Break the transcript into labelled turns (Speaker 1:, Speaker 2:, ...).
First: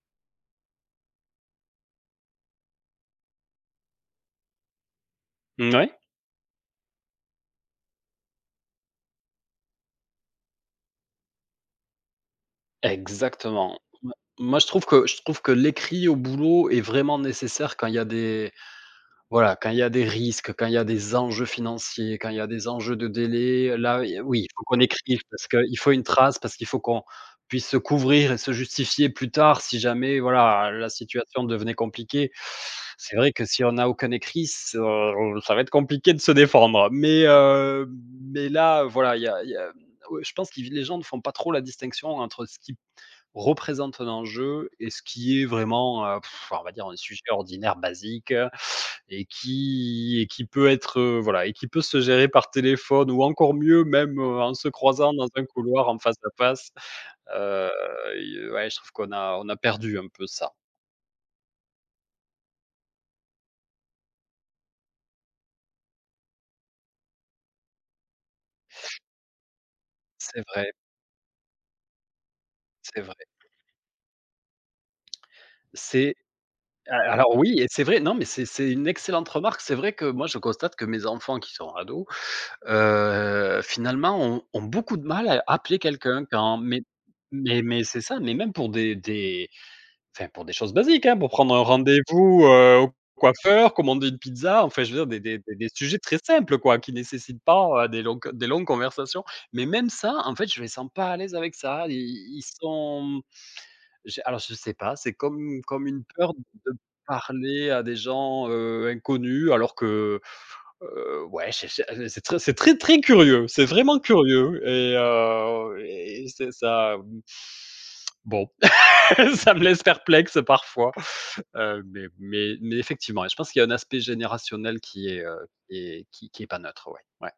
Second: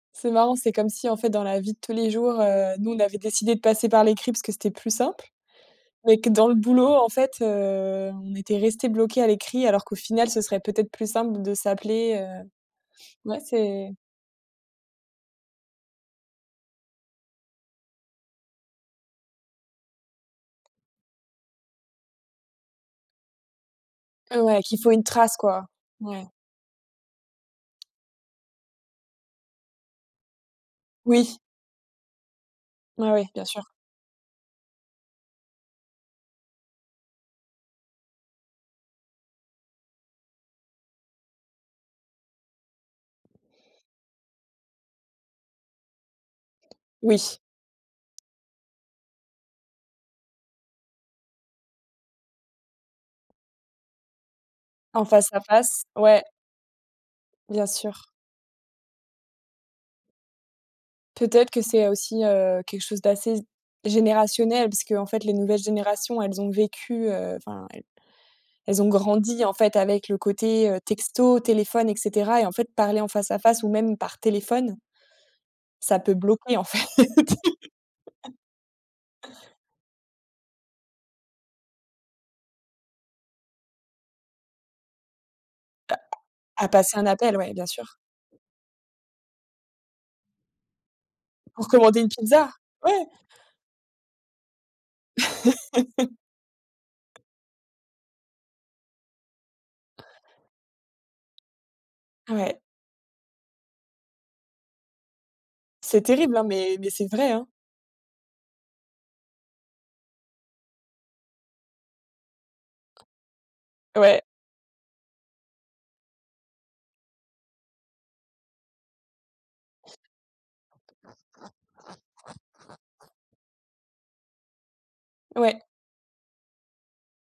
Speaker 1: C'est marrant, c'est comme si en fait dans la vie de tous les jours, heu, nous on avait décidé de passer par l'écrit parce que c'était plus simple.
Speaker 2: Mmh ouais.
Speaker 1: Mais que dans le boulot en fait, heu, on était resté bloqué à l'écrit alors qu'au final ce serait peut-être plus simple d de s'appeler. Heu, ouais
Speaker 2: Exactement.
Speaker 1: c'est
Speaker 2: M moi je trouve que je trouve que l'écrit au boulot est vraiment nécessaire quand il y a des voilà, quand il y a des risques, quand il y a des enjeux financiers, quand il y a des enjeux de délai, là
Speaker 1: Heu,
Speaker 2: oui, il
Speaker 1: ouais,
Speaker 2: faut
Speaker 1: qu'il
Speaker 2: qu'on
Speaker 1: faut une
Speaker 2: écrive
Speaker 1: trace
Speaker 2: parce
Speaker 1: quoi,
Speaker 2: qu'il faut une
Speaker 1: ouais.
Speaker 2: trace, parce qu'il faut qu'on puisse se couvrir et se justifier plus tard si jamais, voilà, la
Speaker 1: Oui.
Speaker 2: situation devenait compliquée. C'est
Speaker 1: Ouais,
Speaker 2: vrai
Speaker 1: bien
Speaker 2: que
Speaker 1: sûr.
Speaker 2: si on n'a aucun écrit, [unintelligible] ça va être compliqué de se défendre, mais heu, mais là, voilà, il y a il y a ouais, je pense qui v les gens ne font pas trop la distinction entre ce qui représente un enjeu et ce qui est vraiment, heu, pff, on va dire un sujet
Speaker 1: Oui.
Speaker 2: ordinaire basique et qui et qui peut être heu, voilà et qui peut se gérer par téléphone ou encore mieux même en se
Speaker 1: En
Speaker 2: croisant dans
Speaker 1: face à
Speaker 2: un
Speaker 1: face,
Speaker 2: couloir en face
Speaker 1: ouais.
Speaker 2: à face,
Speaker 1: Bien
Speaker 2: heu,
Speaker 1: sûr.
Speaker 2: i ouais je trouve qu'on a on a perdu un peu ça.
Speaker 1: Peut-être que c'est aussi, heu, quelque chose d'assez z générationnel puisqu'en fait les nouvelles générations, elles ont vécu heu, enfin elles elles ont grandi en fait avec le
Speaker 2: C'est
Speaker 1: côté,
Speaker 2: vrai.
Speaker 1: heu, texto, téléphone et cetera et en fait parler
Speaker 2: C'est
Speaker 1: en
Speaker 2: vrai.
Speaker 1: face à face ou même par téléphone ça peut
Speaker 2: C'est
Speaker 1: bloquer en fait.
Speaker 2: heu, alors oui et c'est vrai. Non, mais c'est c'est une excellente remarque, c'est vrai que moi je constate que mes enfants qui sont ados, heu, finalement, ont ont beaucoup de mal à appeler quelqu'un quand
Speaker 1: À
Speaker 2: mais
Speaker 1: passer un appel, ouais, bien sûr.
Speaker 2: mais c'est ça, mais même pour des des enfin pour des choses basiques, hein, pour prendre un
Speaker 1: Pour commander une
Speaker 2: rendez-vous,
Speaker 1: pizza,
Speaker 2: heu, au
Speaker 1: ouais.
Speaker 2: coiffeur, commander une pizza, enfin je veux dire des des des des sujets très simples quoi, qui nécessitent pas des longs que des longues conversations, mais même ça, en fait, je les sens pas à l'aise avec ça, ils ils ils
Speaker 1: Ouais.
Speaker 2: sont j'ai alors je sais pas, c'est comme une comme
Speaker 1: C'est
Speaker 2: une peur
Speaker 1: terrible, hein,
Speaker 2: de
Speaker 1: mais mais c'est vrai, hein.
Speaker 2: parler à des gens, heu, inconnus alors que, heu, ouais ché ché heu, c'est très c'est très, très curieux, c'est vraiment
Speaker 1: Ouais.
Speaker 2: curieux et heu et c'est ça. Mmh. Bon ça me laisse perplexe parfois, heu, mais mais mais effectivement je pense qu'il y un aspect générationnel qui est heu,
Speaker 1: Ouais.
Speaker 2: qui est qui qui est pas neutre, ouais, ouais.